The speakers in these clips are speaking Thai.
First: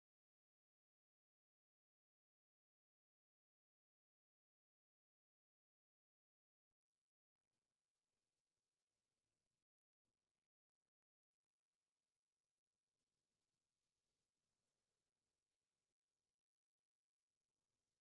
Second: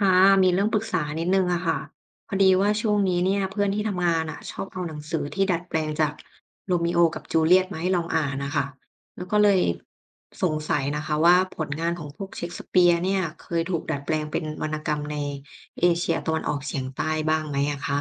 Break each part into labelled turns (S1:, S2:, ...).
S1: ค่ะมีเรื่องปรึกษานิดนึงอะค่ะพอดีว่าช่วงนี้เนี่ยเพื่อนที่ทำงานอะชอบเอาหนังสือที่ดัดแปลงจากโรมิโอกับจูเลียตมาให้ลองอ่านนะคะแล้วก็เลยสงสัยนะคะว่าผลงานของพวกเชกสเปียร์เนี่ยเคยถูกดัดแปลงเป็นวรรณกรรมในเอเชียตะวันออกเฉียงใต้บ้างไหมอะคะ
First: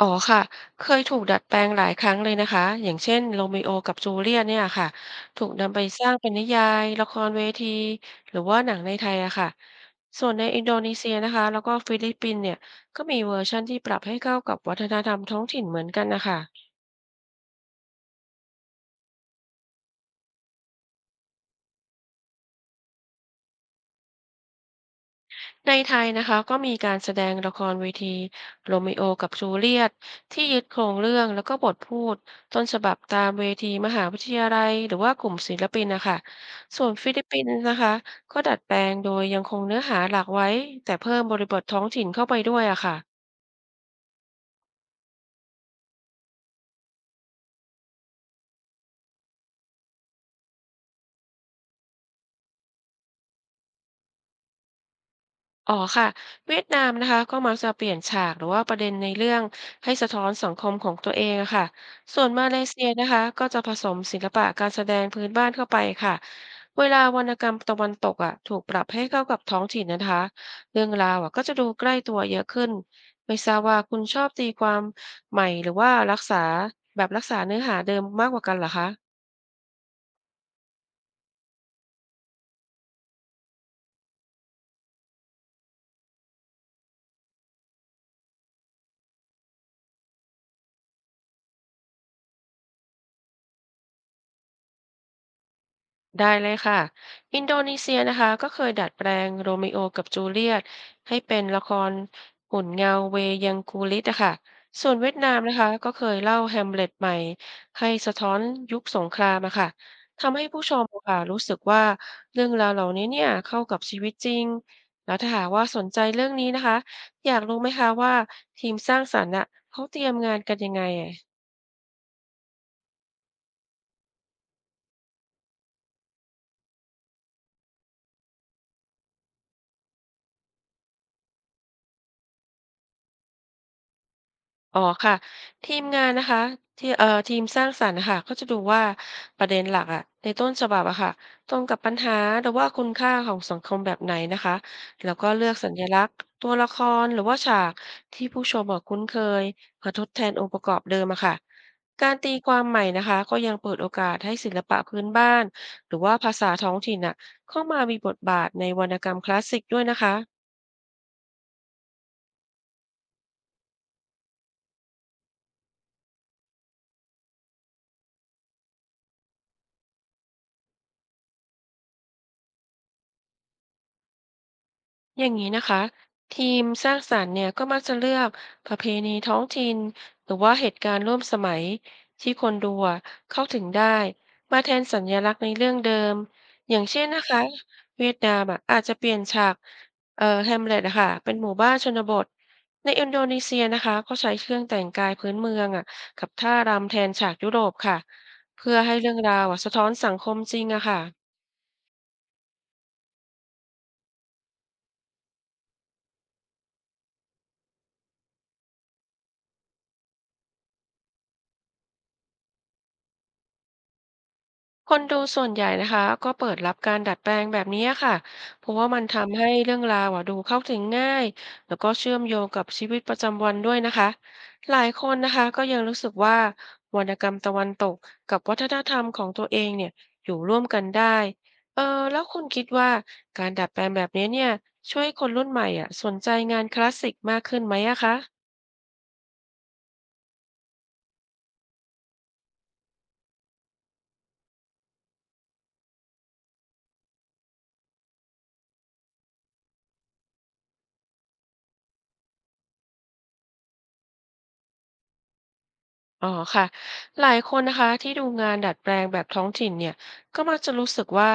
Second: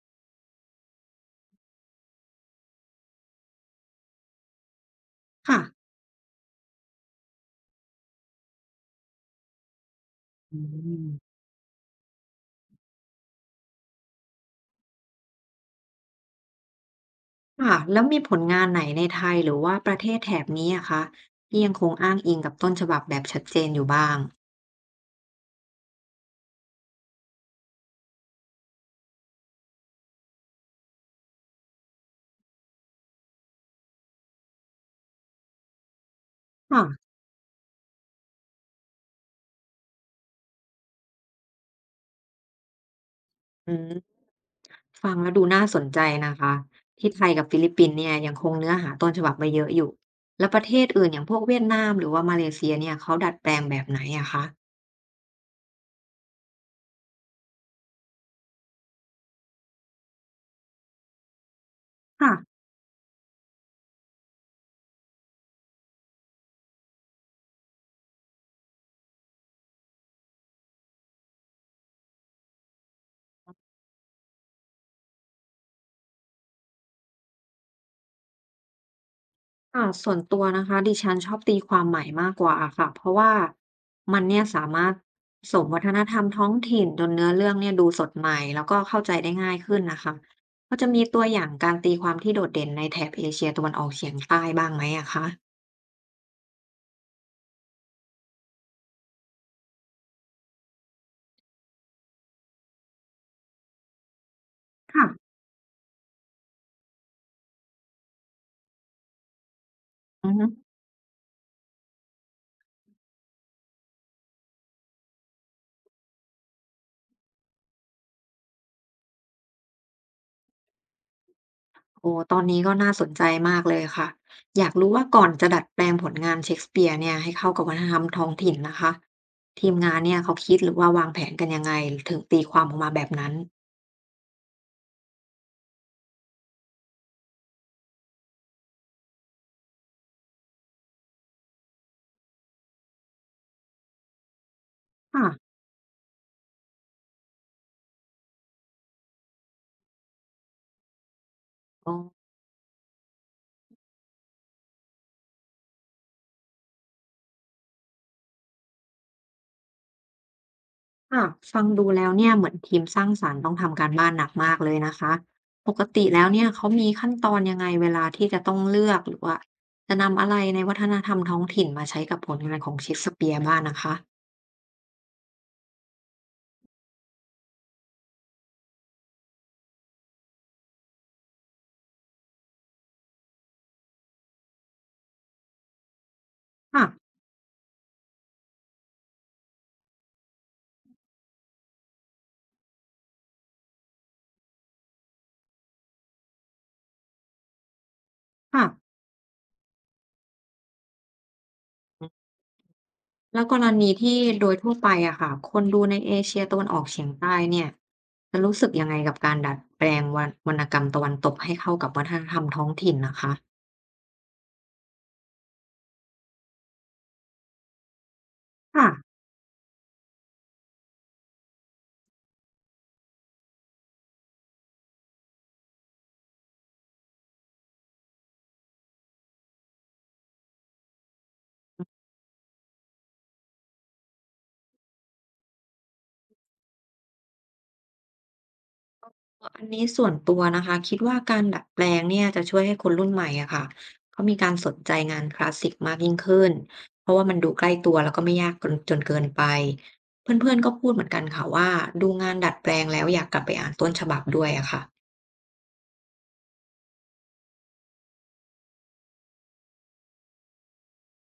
S2: อ๋อค่ะเคยถูกดัดแปลงหลายครั้งเลยนะคะอย่างเช่นโรมิโอกับจูเลียตเนี่ยค่ะถูก
S1: ค่ะ
S2: นำไปสร้างเป็นนิยายละครเวทีหรือว่าหนังในไทยอะค่ะส่วนใน
S1: อื
S2: อินโดนี
S1: ม
S2: เซียนะคะแล้วก็ฟิลิปปินส์เนี่ยก็มีเวอร์ชันที่ปรับให้เข้ากับวัฒนธรรมท้องถิ่นเหมือนกันนะคะ
S1: ค่ะแล้วมีผลงานไหนในไทยหรือว่าประเทศแถบนี้อะคะที่ยังคงอ้างอิงกับต้นฉบับแบบชัดเจนอยู่บ้าง
S2: ในไทยนะคะก็มีการแสดงละครเวทีโรมิโอกับจูเลียตที่ยึดโครงเรื่องแล้วก็บทพูดต้นฉบับตามเวทีมหาวิทยาลัยหรือว่ากลุ่มศิลปินนะคะส่วน
S1: ค่ะ
S2: ฟิลิปปินส์นะคะก็ดัดแปลงโดยยังคงเนื้อหาหลักไว้แต่เพิ่มบริบทท้องถิ่นเข้าไปด้วยอะค่ะ
S1: อืม ฟังแล้วดูน่าสนใจนะคะที่ไทยกับฟิลิปปินส์เนี่ยยังคงเนื้อหาต้นฉบับไว้เยอะอยู่แล้วประเทศอื่นอย่างพวกเวียดนามหรือว่ามาเลเซียเนี่ยเขาดัดแปลงแบบไหนอะคะ
S2: อ๋อค่ะเวียดนามนะคะก็มักจะเปลี่ยนฉากหรือว่าประเด็นในเรื่องให้สะท้อนสังคมของตัวเองอะค่ะส่วน
S1: ค่ะ
S2: มาเลเซียนะคะก็จะผสมศิลปะการแสดงพื้นบ้านเข้าไปค่ะเวลาวรรณกรรมตะวันตกอ่ะถูกปรับให้เข้ากับท้องถิ่นนะคะเรื่องราวอ่ะก็จะดูใกล้ตัวเยอะขึ้นไม่ทราบว่าคุณชอบตีความใหม่หรือว่ารักษาแบบรักษาเนื้อหาเดิมมากกว่ากันเหรอคะ
S1: ส่วนตัวนะคะดิฉันชอบตีความใหม่มากกว่าค่ะเพราะว่ามันเนี่ยสามารถผสมวัฒนธรรมท้องถิ่นจนเนื้อเรื่องเนี่ยดูสดใหม่แล้วก็เข้าใจได้ง่ายขึ้นนะคะก็จะมีตัวอย่างการตีความที่โดดเด่นในแถบเอเชียตะวันออกเฉียงใต้บ้างไหมอะคะ
S2: ได้เลยค่ะ อินโดนีเซียนะคะก็เคยดัดแปลงโรมิโอกับจูเลียตให้เป็นละครหุ่นเงาเวยังกูลิตอะค่ะส่วนเวียดนา
S1: ค่ะ
S2: มนะคะก็เคยเล่าแฮมเล็ตใหม่ให้สะท้อนยุคสงครามอะค่ะ
S1: อือ
S2: ทำให้
S1: ฮึ
S2: ผู้ชมอะค่ะรู้สึกว่าเรื่องราวเหล่านี้เนี่ยเข้ากับชีวิตจริง แล้วถ้าหากว่าสนใจเรื่องนี้นะคะอยากรู้ไหมคะว่าทีมสร้างสรรค์อะเขาเตรียมงานกันยังไงอะ
S1: โอ้ตอนนี้ก็น่าสนใจมากเลยค่ะ อยากรู้ว่าก่อนจะดัดแปลงผลงานเชกสเปียร์เนี่ยให้เข้ากับวัฒนธรรมท้องถิ่นนะคะทีมงานเนี่ยเขาคิดหรือว่าวางแผนกันยังไงถึงตีความออกมาแบบนั้น
S2: อ๋อค่ะทีมงานนะคะที่ทีมสร้างสรรค์นะคะก็จะดูว่าประเด็นหลักอะในต้นฉบับอะค่ะตรงกับปัญหาหรือว่าคุณค่าของสังคมแบบไหนนะคะแล้วก็เลื
S1: ค่ะ
S2: อกสัญลักษณ์ตัวละครหรือว่าฉากที่ผู้ชมอะคุ้นเคยเพื่อทดแทนองค์ประกอบเดิมอะค่ะ
S1: อ๋อ
S2: การตีความใหม่นะคะก็ยังเปิดโอกาสให้ศิลปะพื้นบ้านหรือว่าภาษาท้องถิ่นอะเข้ามามีบทบาทในวรรณกรรมคลาสสิกด้วยนะคะ
S1: ค่ะฟังดูแล้วเนี่ยเหมือนทีมสร้างสรรค์ต้องทำการบ้านหนักมากเลยนะคะปกติแล้วเนี่ยเขามีขั้นตอนยังไงเวลาที่จะต้องเลือกหรือว่าจะนำอะไรในวัฒนธรรมท้องถิ่นมาใช้กับผลงานของเชกสเปียร์บ้างนะคะ
S2: อย่างนี้นะคะทีมสร้างสรรค์เนี่ยก็มักจะเลือกประเพณีท้องถิ่นหรือว่าเหตุการณ์ร่วมสมัยที่คนดูอะเข้าถึงได้มาแทนสัญลักษณ์ในเรื่องเดิมอย่า
S1: ค่ะ
S2: งเช่นนะคะเวียดนามอะอาจจะเปลี่ยนฉากแฮมเล็ตอะค่ะเป็นหมู่บ้านชนบทในอินโดนีเซียนะคะก็ใช้เครื่องแต่งกายพื้นเมืองอะกับท่ารำแทนฉากยุโรปค่ะ
S1: ค่ะ
S2: เพื่อให้เรื่องราวอะสะท้อนสังคมจริงอะค่ะ
S1: แล้วกรณีที่โดยทั่วไปอะค่ะคนดูในเอเชียตะวันออกเฉียงใต้เนี่ยจะรู้สึกยังไงกับการดัดแปลงวรรณวรรณกรรมตะวันตกให้เข้ากับวัฒนธรรมท้องถิ่นนะคะ
S2: คนดูส่วนใหญ่นะคะก็เปิดรับการดัดแปลงแบบนี้ค่ะเพราะว่า
S1: ค่ะ
S2: มันทำให้เรื่องราวอ่ะดูเข้าถึงง่ายแล้วก็เชื่อมโยงกับชีวิตประจำวันด้วยนะคะหลายคนนะคะก็ยังรู้สึกว่าวรรณกรรมตะวันตกกับวัฒนธรรมของตัวเองเนี่ยอยู่ร่วมกันได้เออแล้วคุณคิดว่าการดัดแปลงแบบนี้เนี่ยช่วยคนรุ่นใหม่อ่ะสนใจงานคลาสสิกมากขึ้นไหมอะคะ
S1: อันนี้ส่วนตัวนะคะคิดว่าการดัดแปลงเนี่ยจะช่วยให้คนรุ่นใหม่อะค่ะเขามีการสนใจงานคลาสสิกมากยิ่งขึ้นเพราะว่ามันดูใกล้ตัวแล้วก็ไม่ยากจนเกินไปเพื่อนๆก็พูดเหมือนกันค่ะว่าดูงานดัดแปลงแล้วอยากกลับไปอ่านต้นฉบับด้วยอะค่ะ
S2: อ๋อค่ะหลายคนนะคะที่ดูงานดัดแปลงแบบท้องถิ่นเนี่ยก็มักจะรู้สึกว่า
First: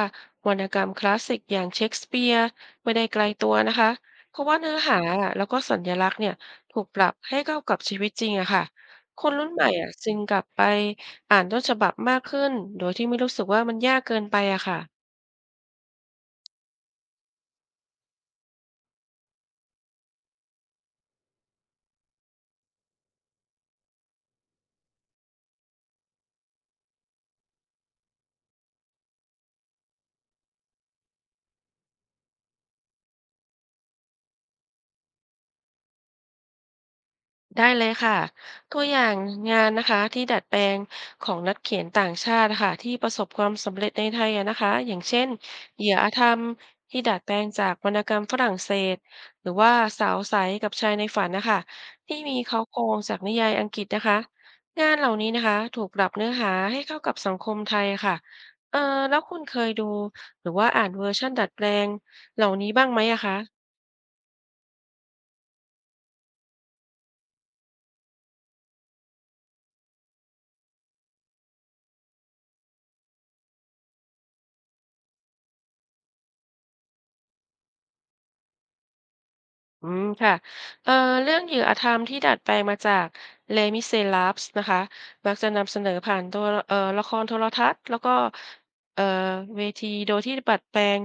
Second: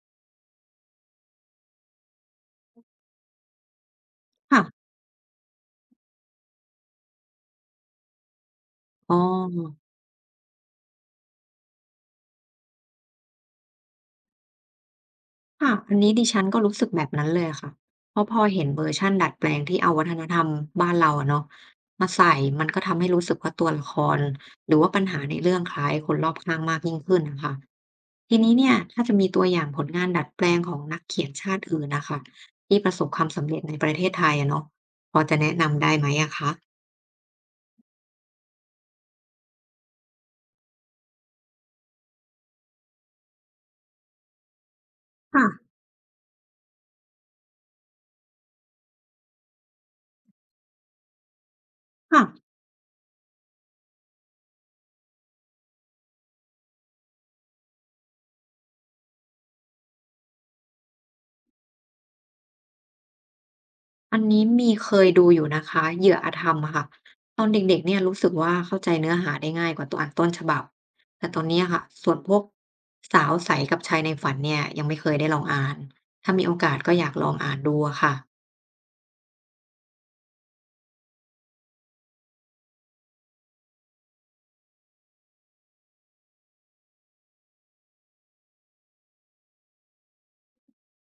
S2: วรรณกรรมคลาสสิกอย่างเชคสเปียร์ไม่ได้ไกลตัวนะคะเพราะว่าเนื้อ
S1: ค่ะ
S2: หาอะแล้วก็สัญลักษณ์เนี่ยถูกปรับให้เข้ากับชีวิตจริงอะค่ะ
S1: อ๋
S2: คนรุ่นใหม่
S1: อ
S2: อะจึงกลับไปอ่านต้นฉบับมากขึ้นโดยที่ไม่รู้สึกว่ามันยากเกินไปอะค่ะ
S1: ค่ะอันนี้ดิฉันก็รู้สึกแบบนั้นเลยค่ะเพราะพอเห็นเวอร์ชันดัดแปลงที่เอาวัฒนธรรมบ้านเราอะเนาะมาใส่ มันก็ทำให้รู้สึกว่าตัวละครหรือว่าปัญหาในเรื่องคล้ายคนรอบข้างมากยิ่งขึ้นนะคะทีนี้เนี่ยถ้าจะมีตัวอย่างผลงานดัดแปลงของนักเขียนชาติอื่นนะคะที่ประสบความสำเร็จในประเทศไทยอะเนาะพอจะแนะนำได้ไหมอะคะ
S2: ได้เลยค่ะตัวอย่างงานนะคะที่ดัดแปลงของนักเขียนต่างชาตินะคะที่ประสบความสำเร็จในไทยอะนะคะอย่างเช่น
S1: ค่ะ
S2: เหยื่ออาธรรมที่ดัดแปลงจากวรรณกรรมฝรั่งเศสหรือว่าสาวใสกับชายในฝันนะคะที่
S1: ค่ะ
S2: มีเขาโครงจากนิยายอังกฤษนะคะงานเหล่านี้นะคะถูกปรับเนื้อหาให้เข้ากับสังคมไทยค่ะเออแล้วคุณเคยดูหรือว่าอ่านเวอร์ชั่นดัดแปลงเหล่านี้บ้างไหมอะคะ
S1: อันนี้มีเคยดูอยู่นะคะ เหยื่ออาธรรมอะค่ะ ตอนเด็กๆเนี่ยรู้สึกว่าเข้าใจเนื้อหาได้ง่ายกว่าตัวอ่านต้นฉบับแต่ตอนเนี้ยค่ะส่วนพวกสาวใสกับชายในฝันเนี่ยยังไม่เคยได้ลองอ่านถ้ามีโอกาสก็อยากลองอ่านดูอะค่ะ
S2: อืมค่ะเอ่อเรื่องเหยื่ออาธรรมที่ดัดแปลงมาจาก Les m i s ลา a b l s นะคะมักจะนำเสนอผ่านตัวละครโทรทัศน์แล้วก็เอ่อเวทีโดยที่ดัดแปลง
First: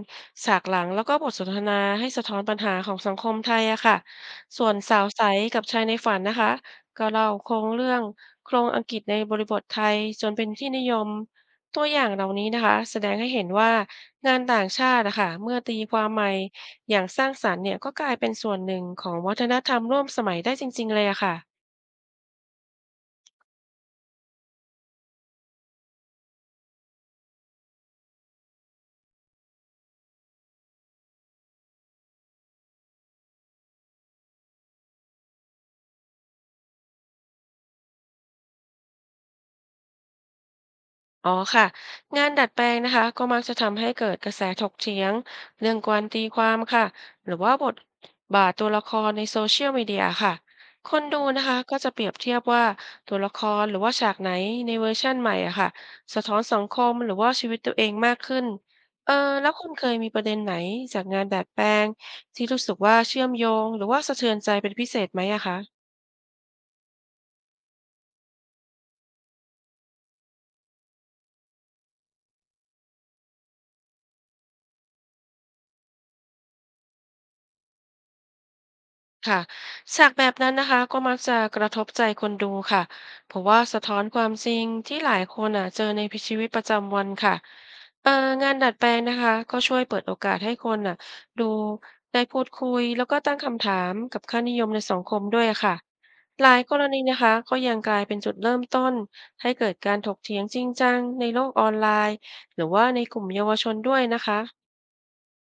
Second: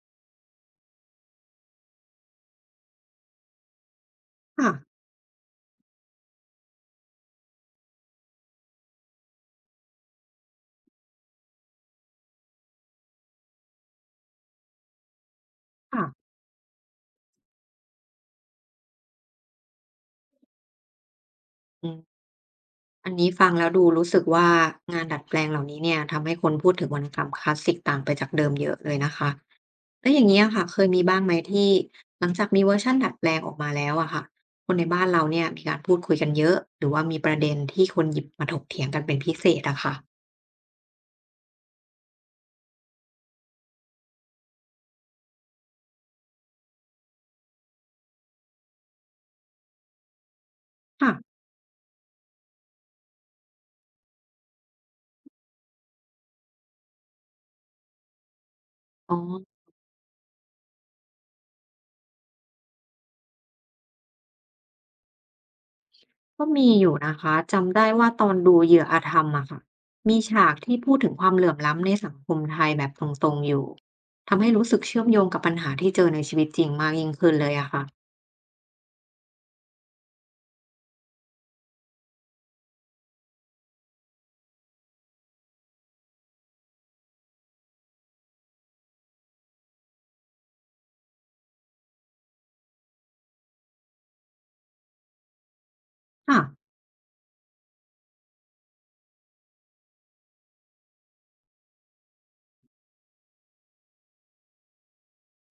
S2: ฉากหลังแล้วก็บทสนทนาให้สะท้อนปัญหาของสังคมไทยอะค่ะส่
S1: ค่ะ
S2: วนสาวใสกับชายในฝันนะคะก็เล่าโครงเรื่องโครงอังกฤษในบริบทไทยจนเป็นที่นิยมตัวอย่างเหล่านี้นะคะแสดงให้เห็นว่างานต่างชาติอะค่ะเมื่อตีความให
S1: ค่ะ
S2: ม่ อย่างสร้างสรรค์เนี่ยก็กลายเป็นส่วนหนึ่งของวัฒนธรรมร่วมสมัยได้จริงๆเลยอะค่ะ
S1: อืมอันนี้ฟังแล้วดูรู้สึกว่างานดัดแปลงเหล่านี้เนี่ยทำให้คนพูดถึงวรรณกรรมคลาสสิกต่างไปจากเดิมเยอะเลยนะคะ แล้วอย่างนี้ยค่ะเคยมีบ้างไหมที่หลังจากมีเวอร์ชันดัดแปลงออกมาแล้วอะค่ะคนในบ้านเราเนี่ยมีการพูดคุยกันเยอะหรือว่ามีประเด็นที่คนหยิบมาถกเถียงกันเป็นพิเศษอะค่ะ
S2: อ๋อค่ะงานดัดแปลงนะคะก็มักจะทำให้เกิดกระแสถกเถียงเรื่องการตีความค่ะหรือว่าบทบาทตัวละครในโซเชียลมีเดียค่ะคน
S1: ค่ะ
S2: ดูนะคะก็จะเปรียบเทียบว่าตัวละครหรือว่าฉากไหนในเวอร์ชั่นใหม่อะค่ะสะท้อนสังคมหรือว่าชีวิตตัวเองมากขึ้นเออ
S1: อ๋
S2: แล้ว
S1: อ
S2: คุณเคยมีประเด็นไหนจากงานดัดแปลงที่รู้สึกว่าเชื่อมโยงหรือว่าสะเทือนใจเป็นพิเศษไหมอะคะ
S1: ก็มีอยู่นะคะจำได้ว่าตอนดูเหยื่ออาธรรมอะค่ะมีฉากที่พูดถึงความเหลื่อมล้ำในสังคมไทยแบบตรงๆอยู่ทำให้รู้สึกเชื่อมโยงกับปัญหาที่เจอในชีวิตจริงมากยิ่งขึ้นเลยอะค่ะ
S2: ค่ะฉากแบบนั้นนะคะก็มักจะกระทบใจคนดูค่ะเพราะว่าสะท้อนความจริงที่หลายคนอ่ะเจอในชีวิตประจำวันค่ะเอ่องานดัดแปลงนะคะก็ช่วยเปิดโอกาสให้คนอ่ะดูได้พูดคุยแล้วก็ตั้งคำถามกับค่านิยมในสังคมด้วยค่ะ
S1: ค่ะ
S2: หลายกรณีนะคะก็ยังกลายเป็นจุดเริ่มต้นให้เกิดการถกเถียงจริงจังในโลกออนไลน์หรือว่าในกลุ่มเยาวชนด้วยนะคะ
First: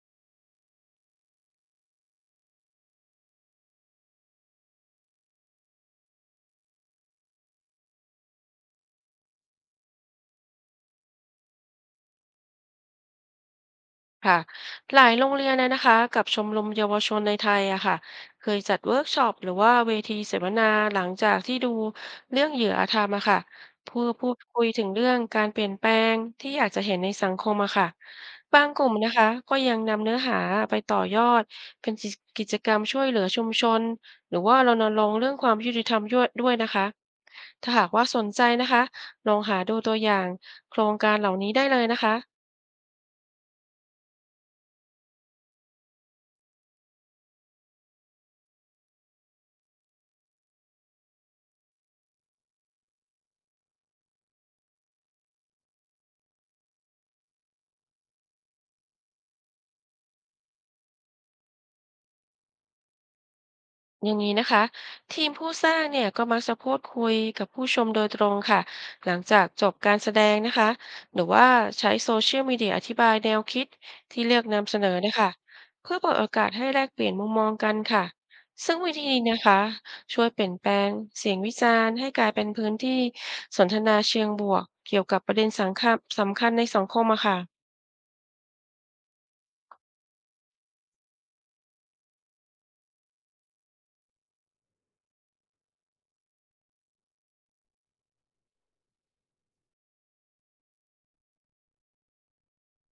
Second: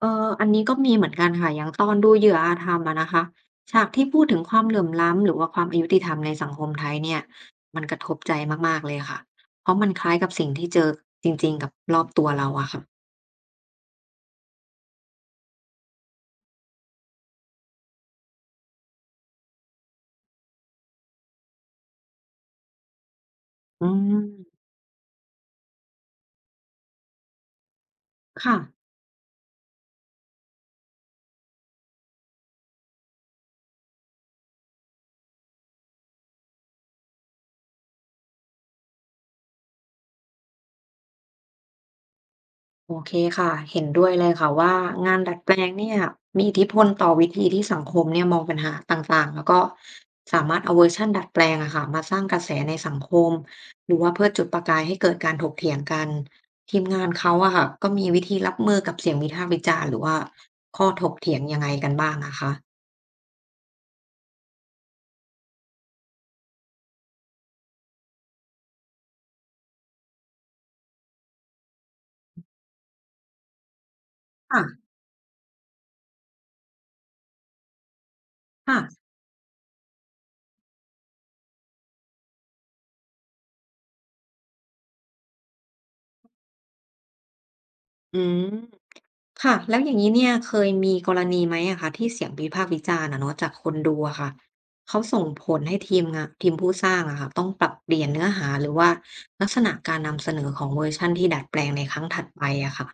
S1: เอออันนี้ก็มีเหมือนกันค่ะอย่างตอนดูเหยื่ออาธรรมอะนะคะฉากที่พูดถึงความเหลื่อมล้ำหรือว่าความอายุติธรรมในสังคมไทยเนี่ยมันกระทบใจมากๆเลยค่ะเพราะมันคล้ายกับสิ่งที่เจอจริงๆกับรอบตัวเราอะค่ะ
S2: ค่ะหลายโรงเรียนเลยนะคะกับชมรมเยาวชนในไทยอะค่ะเคยจัดเวิร์กช็อปหรือว่าเวทีเสวนาหลังจากที่ดูเรื่องเหยื่ออาธรรมอะค่ะ
S1: อื
S2: เพื่อพูด
S1: ม
S2: คุยถึงเรื่องการเปลี่ยนแปลงที่อยากจะเห็นในสังคมอะค่ะ
S1: ค่ะ
S2: บางกลุ่มนะคะก็ยังนำเนื้อหาไปต่อยอดเป็นกิจกรรมช่วยเหลือชุมชนหรือว่ารณรงค์เรื่องความยุติธรรมด้วยนะคะถ้าหากว่าสนใจนะคะลองหาดูตัวอย่างโครงการเหล่านี้ได้เลยนะคะ
S1: โอเคค่ะเห็นด้วยเลยค่ะว่างานดัดแปลงเนี่ยมีอิทธิพลต่อวิธีที่สังคมเนี่ยมองปัญหาต่างๆแล้วก็สามารถเอาเวอร์ชันดัดแปลงอะค่ะมาสร้างกระแสในสังคมหรือว่าเพื่อจุดประกายให้เกิดการถกเถียงกันทีมงานเขาอะค่ะก็มีวิธีรับมือกับเสียงวิพากษ์วิจารณ์หรือว่าข้อถกเถียงยังไงกันบ้างนะคะ
S2: อย่างนี้นะคะทีมผู้สร้างเนี่ยก็มักจะพูดคุยกับผู้ชมโดยตรงค่ะหลังจากจบการแสดงนะคะหรือว่าใช้โซเชียลมีเดียอธิบายแนวคิดที่เลือก
S1: ค่ะ
S2: นำเสนอนะคะเพื่อเปิดโอกาสให้แลกเปลี่ยนมุมมองกันค่ะซึ่ง
S1: ค่ะ
S2: วิธีนี้นะคะช่วยเปลี่ยนแปลงเสียงวิจารณ์ให้กลายเป็นพื้นที่สนทนาเชิงบวกเกี่ยวกับประเด็นสังคมสำคัญในสังคมอะค่ะ
S1: อืม ค่ะแล้วอย่างนี้เนี่ยเคยมีกรณีไหมอะคะที่เสียงวิพากษ์วิจารณ์อะเนาะจากคนดูอะค่ะเขาส่งผลให้ทีมงานทีมผู้สร้างอะค่ะต้องปรับเปลี่ยนเนื้อหาหรือว่าลักษณะการนำเสนอของเวอร์ชันที่ดัดแปลงในครั้งถัดไปอะค่ะ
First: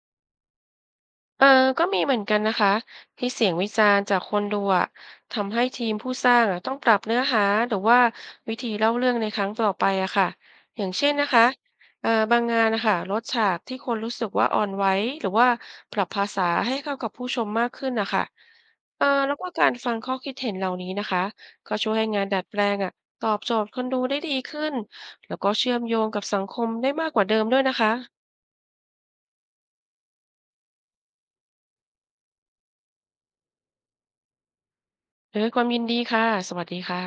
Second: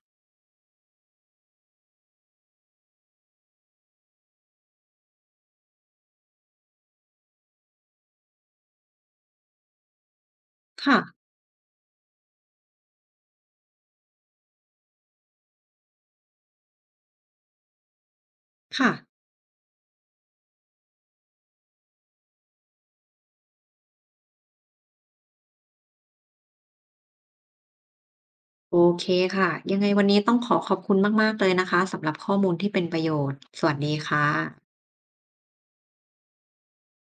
S2: เออก็มีเหมือนกันนะคะที่เสียงวิจารณ์จากคนดูอะทำให้ทีมผู้สร้างอะต้องปรับเนื้อหาหรือว่าวิธีเล่าเรื่องในครั้งต่อไปอะค่ะอย่าง
S1: ค่ะ
S2: เช่นนะคะบางงานนะคะลดฉากที่คนรู้สึกว่าอ่อนไหวหรือว่าปรับภาษาให้เข้ากับผู้ชมมากขึ้นนะคะ
S1: ค่ะ
S2: เออแล้วก็การฟังข้อคิดเห็นเหล่านี้นะคะก็ช่วยให้งานดัดแปลงอะตอบโจทย์คนดูได้ดีขึ้นแล้วก็เชื่อมโยงกับสังคมได้มากกว่าเดิมด้วยนะคะ
S1: โอเคค่ะยังไงวันนี้ต้องขอขอบคุณมากๆเลยนะคะสำหรับข้อมูลที่เป็นประโยชน์สวัสดีค่ะ
S2: ด้วยความยินดีค่ะสวัสดีค่ะ